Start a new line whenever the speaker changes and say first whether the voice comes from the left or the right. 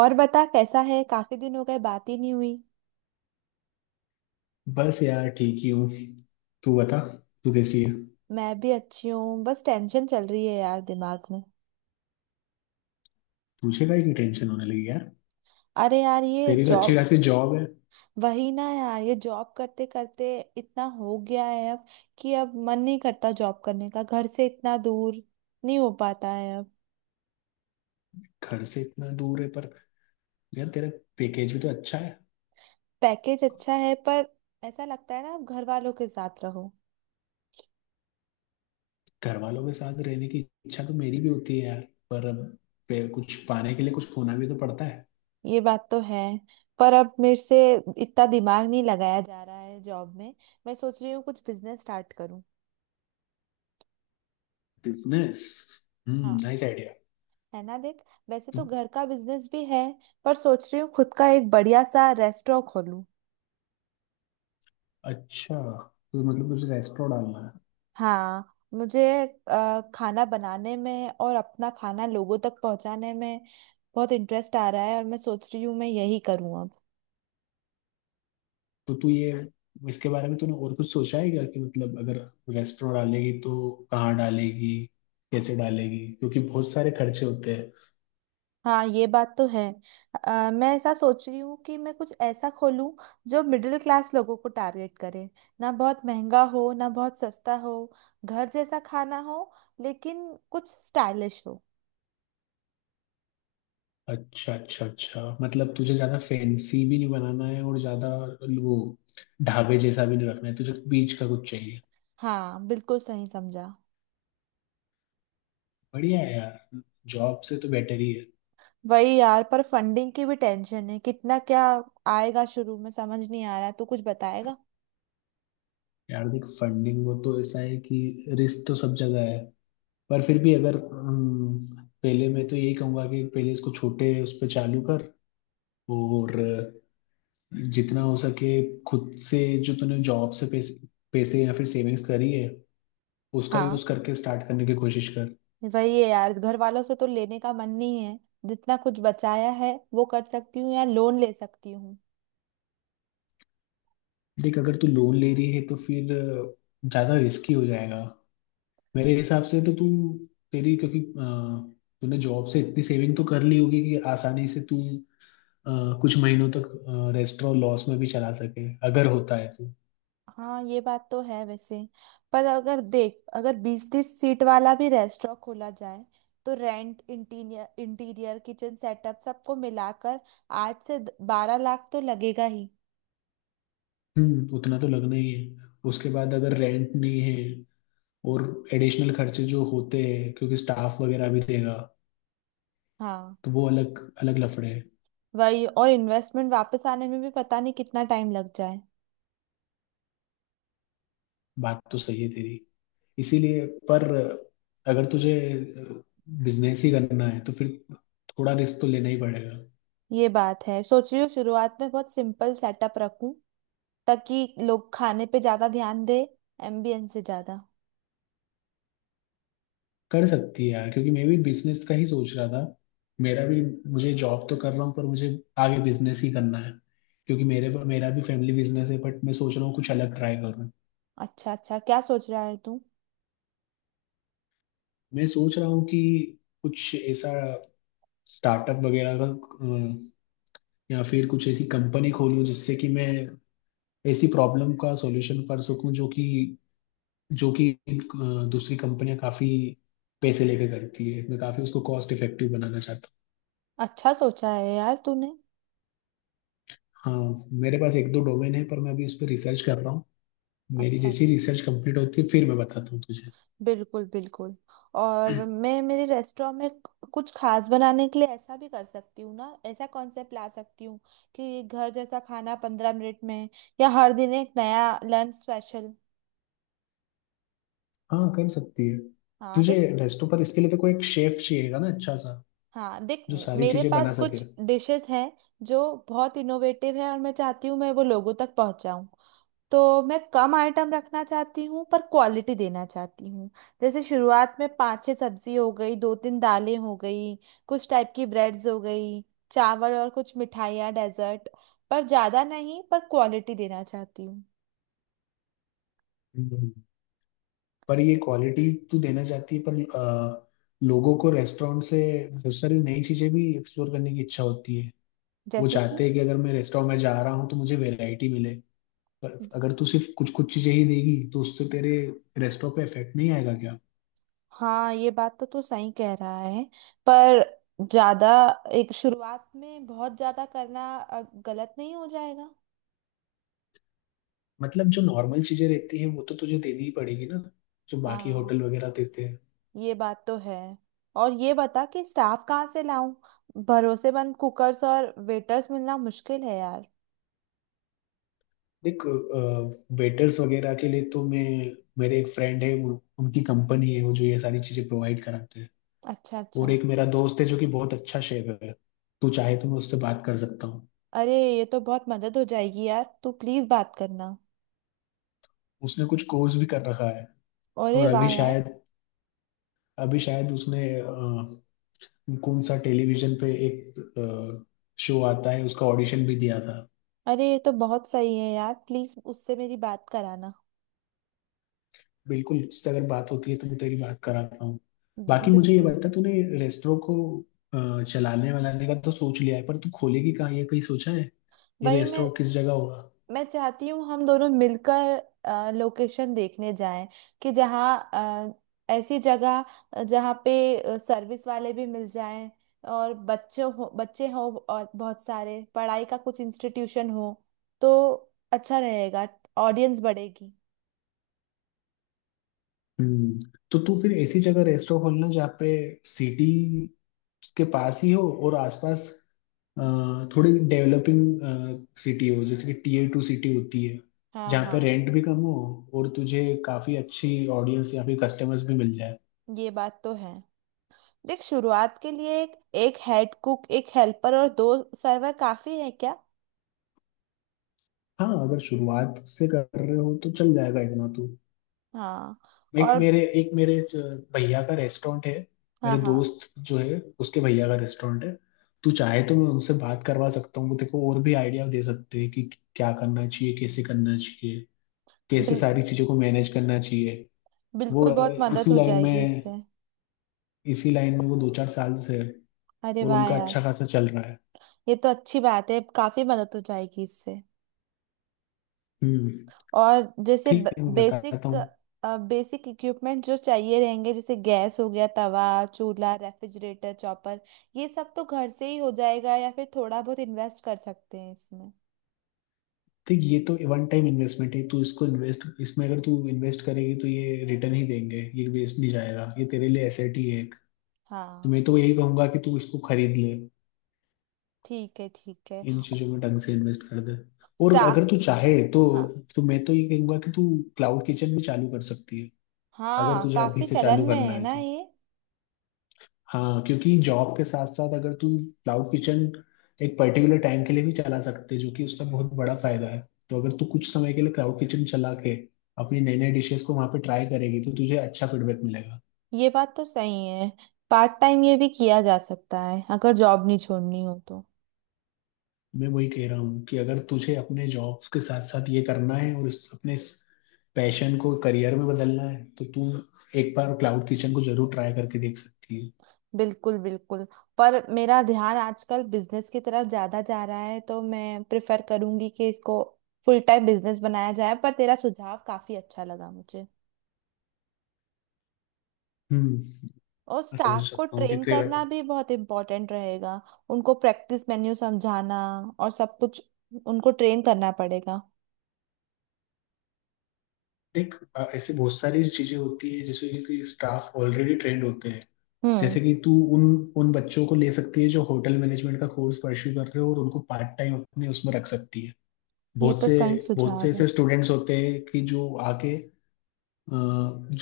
right: और बता कैसा है। काफी दिन हो गए बात ही नहीं हुई।
left: बस यार ठीक ही हूँ। तू बता, तू कैसी है।
right: मैं भी अच्छी हूँ, बस टेंशन चल रही है यार दिमाग में।
left: तुझे का की टेंशन होने लगी यार।
right: अरे यार, ये
left: तेरी तो अच्छी
right: जॉब।
left: खासी जॉब है।
right: वही ना यार, ये जॉब करते करते इतना हो गया है अब कि अब मन नहीं करता जॉब करने का। घर से इतना दूर नहीं हो पाता है अब।
left: घर से इतना दूर है पर यार तेरा पैकेज भी तो अच्छा है।
right: पैकेज अच्छा है पर ऐसा लगता है ना, अब घर वालों के साथ रहो।
left: घर वालों के साथ रहने की इच्छा तो मेरी भी होती है यार, पर अब कुछ पाने के लिए कुछ खोना भी तो पड़ता है।
right: ये बात तो है, पर अब मेरे से इतना दिमाग नहीं लगाया जा रहा है जॉब में। मैं सोच रही हूँ कुछ बिजनेस स्टार्ट करूँ।
left: बिजनेस? हम्म,
right: हाँ,
left: नाइस आइडिया।
right: है ना, देख वैसे तो घर का बिजनेस भी है, पर सोच रही हूँ खुद का एक बढ़िया सा रेस्टोरेंट खोलूं।
left: अच्छा, तो मतलब तुझे रेस्टोरेंट डालना।
right: हाँ मुझे खाना बनाने में और अपना खाना लोगों तक पहुंचाने में बहुत इंटरेस्ट आ रहा है, और मैं सोच रही हूँ मैं यही करूँ अब।
left: तो तू ये, इसके बारे में तूने और कुछ सोचा है क्या कि मतलब अगर रेस्टोरेंट डालेगी तो कहाँ डालेगी, कैसे डालेगी, क्योंकि बहुत सारे खर्चे होते हैं।
right: हाँ, ये बात तो है। मैं ऐसा सोच रही हूँ कि मैं कुछ ऐसा खोलूँ जो मिडिल क्लास लोगों को टारगेट करे। ना बहुत महंगा हो ना बहुत सस्ता हो, घर जैसा खाना हो, लेकिन कुछ स्टाइलिश हो।
left: अच्छा अच्छा अच्छा, मतलब तुझे ज्यादा फैंसी भी नहीं बनाना है और ज्यादा वो ढाबे जैसा भी नहीं रखना है, तुझे बीच का कुछ चाहिए।
right: हाँ, बिल्कुल सही समझा।
left: बढ़िया है यार, जॉब से तो बेटर ही है।
right: वही यार, पर फंडिंग की भी टेंशन है। कितना क्या आएगा शुरू में समझ नहीं आ रहा है। तू कुछ बताएगा?
left: यार देख, फंडिंग वो तो ऐसा है कि रिस्क तो सब जगह है पर फिर भी अगर पहले मैं तो यही कहूंगा कि पहले इसको छोटे उस पर चालू कर, और जितना हो सके खुद से, जो तूने जॉब से पैसे पैसे या फिर सेविंग्स करी है उसका
right: हाँ,
left: यूज करके स्टार्ट करने की कोशिश कर।
right: वही है यार, घर वालों से तो लेने का मन नहीं है। जितना कुछ बचाया है वो कर सकती हूँ या लोन ले सकती हूँ।
left: देख अगर तू लोन ले रही है तो फिर ज्यादा रिस्की हो जाएगा। मेरे हिसाब से तो तू, तेरी क्योंकि तूने जॉब से इतनी सेविंग तो कर ली होगी कि आसानी से तू अ, कुछ महीनों तक रेस्टोरेंट लॉस में भी चला सके अगर होता है तो।
right: हाँ, ये बात तो है वैसे। पर अगर देख, अगर 20 30 सीट वाला भी रेस्टोरेंट खोला जाए, तो rent, interior, interior, kitchen setup सबको मिलाकर 8 से 12 लाख तो लगेगा ही।
left: हम्म, उतना तो लगना ही है। उसके बाद अगर रेंट नहीं है, और एडिशनल खर्चे जो होते हैं क्योंकि स्टाफ वगैरह भी देगा,
right: हाँ,
left: तो वो अलग अलग लफड़े हैं।
right: वही, और इन्वेस्टमेंट वापस आने में भी पता नहीं कितना टाइम लग जाए।
left: बात तो सही है तेरी, इसीलिए पर अगर तुझे बिजनेस ही करना है तो फिर थोड़ा रिस्क तो लेना ही पड़ेगा।
right: ये बात है, सोच रही हूँ शुरुआत में बहुत सिंपल सेटअप रखूं, ताकि लोग खाने पे ज्यादा ध्यान दे, एम्बियंस से ज्यादा।
left: कर सकती है यार, क्योंकि मैं भी बिजनेस का ही सोच रहा था। मेरा भी, मुझे जॉब तो कर रहा हूँ पर मुझे आगे बिजनेस ही करना है, क्योंकि मेरे मेरा भी फैमिली बिजनेस है, बट मैं सोच रहा हूँ कुछ अलग ट्राई करूँ।
right: अच्छा अच्छा, क्या सोच रहा है तू?
left: मैं सोच रहा हूँ कि कुछ ऐसा स्टार्टअप वगैरह का या फिर कुछ ऐसी कंपनी खोलूँ जिससे कि मैं ऐसी प्रॉब्लम का सॉल्यूशन कर सकूं जो कि दूसरी कंपनियां काफी पैसे लेके करती है। मैं काफी उसको कॉस्ट इफेक्टिव बनाना चाहता
right: अच्छा सोचा है यार तूने।
left: हूँ। हाँ, मेरे पास एक दो डोमेन है पर मैं अभी उस पर रिसर्च कर रहा हूँ। मेरी
right: अच्छा
left: जैसी
right: अच्छा।
left: रिसर्च कंप्लीट होती है फिर मैं बताता हूँ तुझे।
right: बिल्कुल बिल्कुल। और मैं मेरे रेस्टोरेंट में कुछ खास बनाने के लिए ऐसा भी कर सकती हूँ ना, ऐसा कॉन्सेप्ट ला सकती हूँ कि घर जैसा खाना 15 मिनट में, या हर दिन एक नया लंच स्पेशल।
left: हाँ कर सकती है,
right: हाँ,
left: तुझे
right: देख।
left: रेस्टो पर इसके लिए तो कोई एक शेफ चाहिएगा ना अच्छा सा,
right: हाँ देख,
left: जो सारी
right: मेरे
left: चीजें बना
right: पास
left: सके।
right: कुछ डिशेस हैं जो बहुत इनोवेटिव है, और मैं चाहती हूँ मैं वो लोगों तक पहुँचाऊँ। तो मैं कम आइटम रखना चाहती हूँ पर क्वालिटी देना चाहती हूँ। जैसे शुरुआत में 5 6 सब्जी हो गई, 2 3 दालें हो गई, कुछ टाइप की ब्रेड्स हो गई, चावल, और कुछ मिठाइयाँ डेजर्ट। पर ज़्यादा नहीं, पर क्वालिटी देना चाहती हूँ।
left: हम्म। पर ये क्वालिटी तू देना चाहती है पर लोगों को रेस्टोरेंट से बहुत सारी नई चीजें भी एक्सप्लोर करने की इच्छा होती है। वो
right: जैसे
left: चाहते
right: कि?
left: हैं कि अगर मैं रेस्टोरेंट में जा रहा हूँ तो मुझे वैरायटी मिले, पर अगर तू सिर्फ कुछ कुछ चीजें ही देगी तो उससे तेरे रेस्टोरेंट पे इफेक्ट नहीं आएगा क्या।
right: हाँ, ये बात तो तू सही कह रहा है। पर ज्यादा एक शुरुआत में बहुत ज्यादा करना गलत नहीं हो जाएगा?
left: मतलब जो नॉर्मल चीजें रहती हैं वो तो तुझे देनी ही पड़ेगी ना, जो बाकी
right: हाँ
left: होटल वगैरह देते हैं।
right: ये बात तो है। और ये बता कि स्टाफ कहाँ से लाऊं। भरोसेमंद कुकर्स और वेटर्स मिलना मुश्किल है यार।
left: देख, वेटर्स वगैरह के लिए तो मैं, मेरे एक फ्रेंड है उनकी कंपनी है वो जो ये सारी चीजें प्रोवाइड कराते हैं।
right: अच्छा
left: और
right: अच्छा।
left: एक मेरा दोस्त है जो कि बहुत अच्छा शेफ है, तू चाहे तो मैं उससे बात कर सकता हूँ।
right: अरे, ये तो बहुत मदद हो जाएगी यार, तू प्लीज बात करना।
left: उसने कुछ कोर्स भी कर रखा है
right: अरे
left: और
right: वाह यार।
left: अभी शायद उसने कौन सा टेलीविजन पे एक शो आता है उसका ऑडिशन भी दिया था।
right: अरे, ये तो बहुत सही है यार, प्लीज उससे मेरी बात कराना।
left: बिल्कुल, इससे अगर बात होती है तो मैं तेरी बात कराता हूँ।
right: जी
left: बाकी मुझे ये
right: बिल्कुल।
left: बता, तूने रेस्टोरों को चलाने वालाने का तो सोच लिया है पर तू खोलेगी कहाँ ये कहीं सोचा है, ये
right: वही,
left: रेस्टोरों किस जगह होगा।
right: मैं चाहती हूँ हम दोनों मिलकर लोकेशन देखने जाएं। कि जहाँ ऐसी जगह, जहाँ पे सर्विस वाले भी मिल जाएं, और बच्चों हो बच्चे हो, और बहुत सारे पढ़ाई का कुछ इंस्टीट्यूशन हो, तो अच्छा रहेगा, ऑडियंस बढ़ेगी।
left: हम्म, तो तू फिर ऐसी जगह रेस्टोरेंट खोलना जहाँ पे सिटी के पास ही हो और आसपास अ, थोड़ी डेवलपिंग सिटी हो, जैसे कि टीयर टू सिटी होती है,
right: हाँ
left: जहाँ पे
right: हाँ,
left: रेंट भी कम हो और तुझे काफी अच्छी ऑडियंस या फिर कस्टमर्स भी मिल जाए।
right: ये बात तो है। देख शुरुआत के लिए एक एक हेड कुक, एक हेल्पर और दो सर्वर काफी है क्या?
left: हाँ, अगर शुरुआत से कर रहे हो तो चल जाएगा इतना तो।
right: हाँ।
left: एक
right: और।
left: मेरे एक मेरे ज- भैया का रेस्टोरेंट है।
right: हाँ
left: मेरे
right: हाँ।
left: दोस्त जो है, उसके भैया का रेस्टोरेंट है, तू चाहे तो मैं उनसे बात करवा सकता हूँ। वो तेको और भी आइडिया दे सकते हैं कि क्या करना चाहिए, कैसे करना चाहिए, कैसे सारी
right: बिल्कुल
left: चीजों को मैनेज करना चाहिए। वो
right: बिल्कुल, बहुत मदद हो जाएगी इससे।
left: इसी लाइन में वो दो चार साल से है
right: अरे
left: और
right: वाह
left: उनका
right: यार।
left: अच्छा खासा चल रहा है।
right: ये तो अच्छी बात है, काफी मदद हो जाएगी इससे।
left: हम्म।
right: और जैसे
left: ठीक है, मैं बताता
right: बेसिक
left: हूँ।
right: बेसिक इक्विपमेंट जो चाहिए रहेंगे जैसे गैस हो गया, तवा, चूल्हा, रेफ्रिजरेटर, चॉपर, ये सब तो घर से ही हो जाएगा, या फिर थोड़ा बहुत इन्वेस्ट कर सकते हैं इसमें।
left: ठीक, ये तो वन टाइम इन्वेस्टमेंट है। तू इसको इन्वेस्ट, इसमें अगर तू इन्वेस्ट करेगी तो ये रिटर्न ही देंगे, ये वेस्ट नहीं जाएगा, ये तेरे लिए एसेट ही है। तो
right: हाँ।
left: मैं तो यही कहूंगा कि तू इसको खरीद ले,
right: ठीक है ठीक है।
left: इन चीजों में ढंग से इन्वेस्ट कर दे। और
right: स्टाफ।
left: अगर तू चाहे तो
right: हाँ।
left: तो मैं तो ये कहूंगा कि तू क्लाउड किचन भी चालू कर सकती है। अगर
right: हाँ,
left: तुझे अभी
right: काफी
left: से
right: चलन
left: चालू
right: में
left: करना
right: है
left: है
right: ना
left: तो
right: ये?
left: हाँ, क्योंकि जॉब के साथ साथ अगर तू क्लाउड किचन एक पर्टिकुलर टाइम के लिए भी चला सकते है, जो कि उसका बहुत बड़ा फायदा है। तो अगर तू कुछ समय के लिए क्लाउड किचन चला के अपनी नई नई डिशेस को वहां पे ट्राई करेगी तो तुझे अच्छा फीडबैक मिलेगा।
right: ये बात तो सही है। पार्ट टाइम ये भी किया जा सकता है अगर जॉब नहीं छोड़नी हो तो।
left: मैं वही कह रहा हूँ कि अगर तुझे अपने जॉब के साथ साथ ये करना है और अपने पैशन को करियर में बदलना है तो तू एक बार क्लाउड किचन को जरूर ट्राई करके देख सकती है।
right: बिल्कुल बिल्कुल। पर मेरा ध्यान आजकल बिजनेस की तरफ ज्यादा जा रहा है, तो मैं प्रेफर करूंगी कि इसको फुल टाइम बिजनेस बनाया जाए। पर तेरा सुझाव काफी अच्छा लगा मुझे।
left: हम्म।
right: और
left: मैं समझ
right: स्टाफ को
left: सकता हूँ कि
right: ट्रेन
left: तेरा।
right: करना भी बहुत इम्पोर्टेंट रहेगा। उनको प्रैक्टिस, मेन्यू समझाना, और सब कुछ, उनको ट्रेन करना पड़ेगा।
left: देख ऐसे बहुत सारी चीजें होती है जैसे कि स्टाफ ऑलरेडी ट्रेंड होते हैं।
right: हम्म।
left: जैसे कि तू उन उन बच्चों को ले सकती है जो होटल मैनेजमेंट का कोर्स परस्यू कर रहे हो और उनको पार्ट टाइम अपने उसमें रख सकती है।
right: ये
left: बहुत
right: तो
left: से
right: सही
left: बहुत
right: सुझाव
left: से
right: है।
left: ऐसे स्टूडेंट्स होते हैं कि जो आके अ,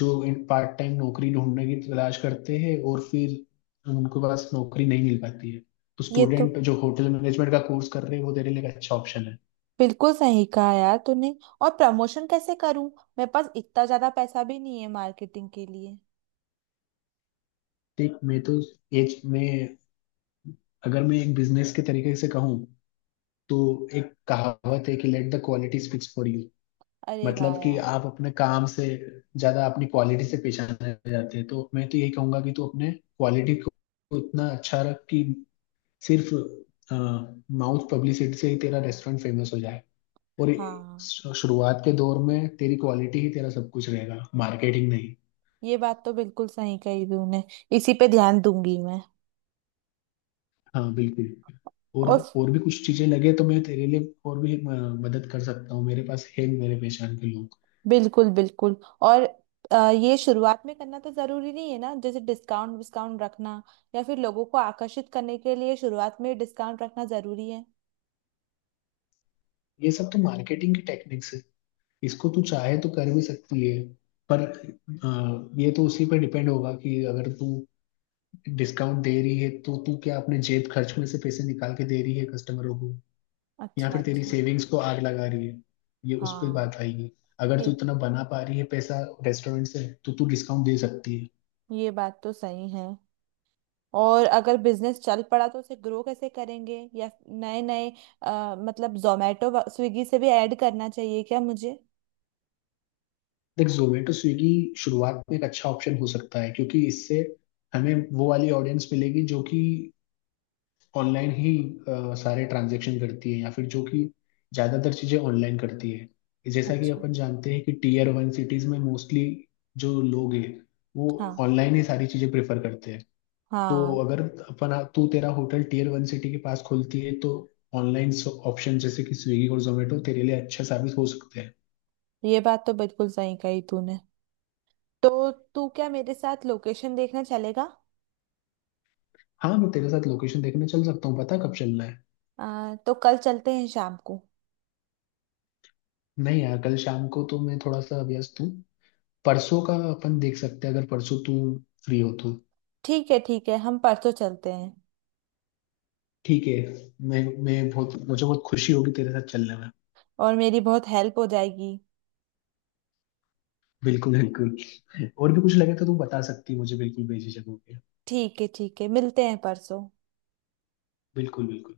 left: जो इन पार्ट टाइम नौकरी ढूंढने की तलाश करते हैं और फिर उनके पास नौकरी नहीं मिल पाती है। तो
right: ये तो
left: स्टूडेंट जो होटल मैनेजमेंट का कोर्स कर रहे हैं वो तेरे लिए एक अच्छा ऑप्शन है।
right: बिल्कुल सही कहा यार तूने। और प्रमोशन कैसे करूं? मेरे पास इतना ज्यादा पैसा भी नहीं है मार्केटिंग के लिए।
left: देख, मैं तो एज में, अगर मैं एक बिजनेस के तरीके से कहूँ तो, एक कहावत है कि let the quality speaks for you.
right: अरे वाह
left: मतलब कि
right: यार।
left: आप अपने काम से ज्यादा अपनी क्वालिटी से पहचाने जाते हैं। तो मैं तो यही कहूंगा कि तू अपने क्वालिटी को इतना अच्छा रख कि सिर्फ माउथ पब्लिसिटी से ही तेरा रेस्टोरेंट फेमस हो जाए। और
right: हाँ,
left: शुरुआत के दौर में तेरी क्वालिटी ही तेरा सब कुछ रहेगा, मार्केटिंग नहीं।
right: ये बात तो बिल्कुल सही कही तूने। इसी पे ध्यान दूंगी मैं।
left: हाँ बिल्कुल। और
right: और।
left: और भी कुछ चीजें लगे तो मैं तेरे लिए और भी मदद कर सकता हूँ, मेरे पास है मेरे पहचान के लोग।
right: बिल्कुल बिल्कुल। और ये शुरुआत में करना तो जरूरी नहीं है ना, जैसे डिस्काउंट डिस्काउंट रखना, या फिर लोगों को आकर्षित करने के लिए शुरुआत में डिस्काउंट रखना जरूरी है?
left: ये सब तो मार्केटिंग की टेक्निक्स है, इसको तू चाहे तो कर भी सकती है। पर ये तो उसी पर डिपेंड होगा कि अगर तू डिस्काउंट दे रही है तो तू क्या अपने जेब खर्च में से पैसे निकाल के दे रही है कस्टमरों को, या
right: अच्छा
left: फिर तेरी
right: अच्छा।
left: सेविंग्स को आग लगा रही है, ये उस पर
right: हाँ।
left: बात आएगी। अगर तू
right: ये
left: इतना बना पा रही है पैसा रेस्टोरेंट से तो तू डिस्काउंट दे सकती है।
right: ये बात तो सही है। और अगर बिजनेस चल पड़ा तो उसे ग्रो कैसे करेंगे, या नए नए, मतलब जोमेटो स्विगी से भी ऐड करना चाहिए क्या मुझे?
left: देख, जोमेटो स्विगी शुरुआत में एक अच्छा ऑप्शन हो सकता है, क्योंकि इससे हमें वो वाली ऑडियंस मिलेगी जो कि ऑनलाइन ही सारे ट्रांजेक्शन करती है या फिर जो कि ज़्यादातर चीज़ें ऑनलाइन करती है। जैसा कि
right: अच्छा।
left: अपन जानते हैं कि टीयर वन सिटीज़ में मोस्टली जो लोग हैं वो
right: हाँ
left: ऑनलाइन ही सारी चीज़ें प्रेफर करते हैं। तो
right: हाँ,
left: अगर अपना तू तेरा होटल टीयर वन सिटी के पास खुलती है तो ऑनलाइन ऑप्शन जैसे कि स्विगी और जोमेटो तेरे लिए अच्छा साबित हो सकते हैं।
right: ये बात तो बिल्कुल सही कही तूने। तो तू क्या मेरे साथ लोकेशन देखने चलेगा?
left: हाँ, मैं तेरे साथ लोकेशन देखने चल सकता हूँ, पता कब चलना है।
right: तो कल चलते हैं शाम को।
left: नहीं यार, कल शाम को तो मैं थोड़ा सा व्यस्त हूँ, परसों का अपन देख सकते हैं, अगर परसों तू फ्री हो तो।
right: ठीक है ठीक है, हम परसों चलते हैं।
left: ठीक है, मैं बहुत, मुझे बहुत खुशी होगी तेरे साथ चलने में।
right: और मेरी बहुत हेल्प हो जाएगी।
left: बिल्कुल बिल्कुल। और भी कुछ लगे तो तू बता सकती है मुझे, बिल्कुल भेजी जगहों पे।
right: ठीक है ठीक है, मिलते हैं परसों।
left: बिल्कुल बिल्कुल।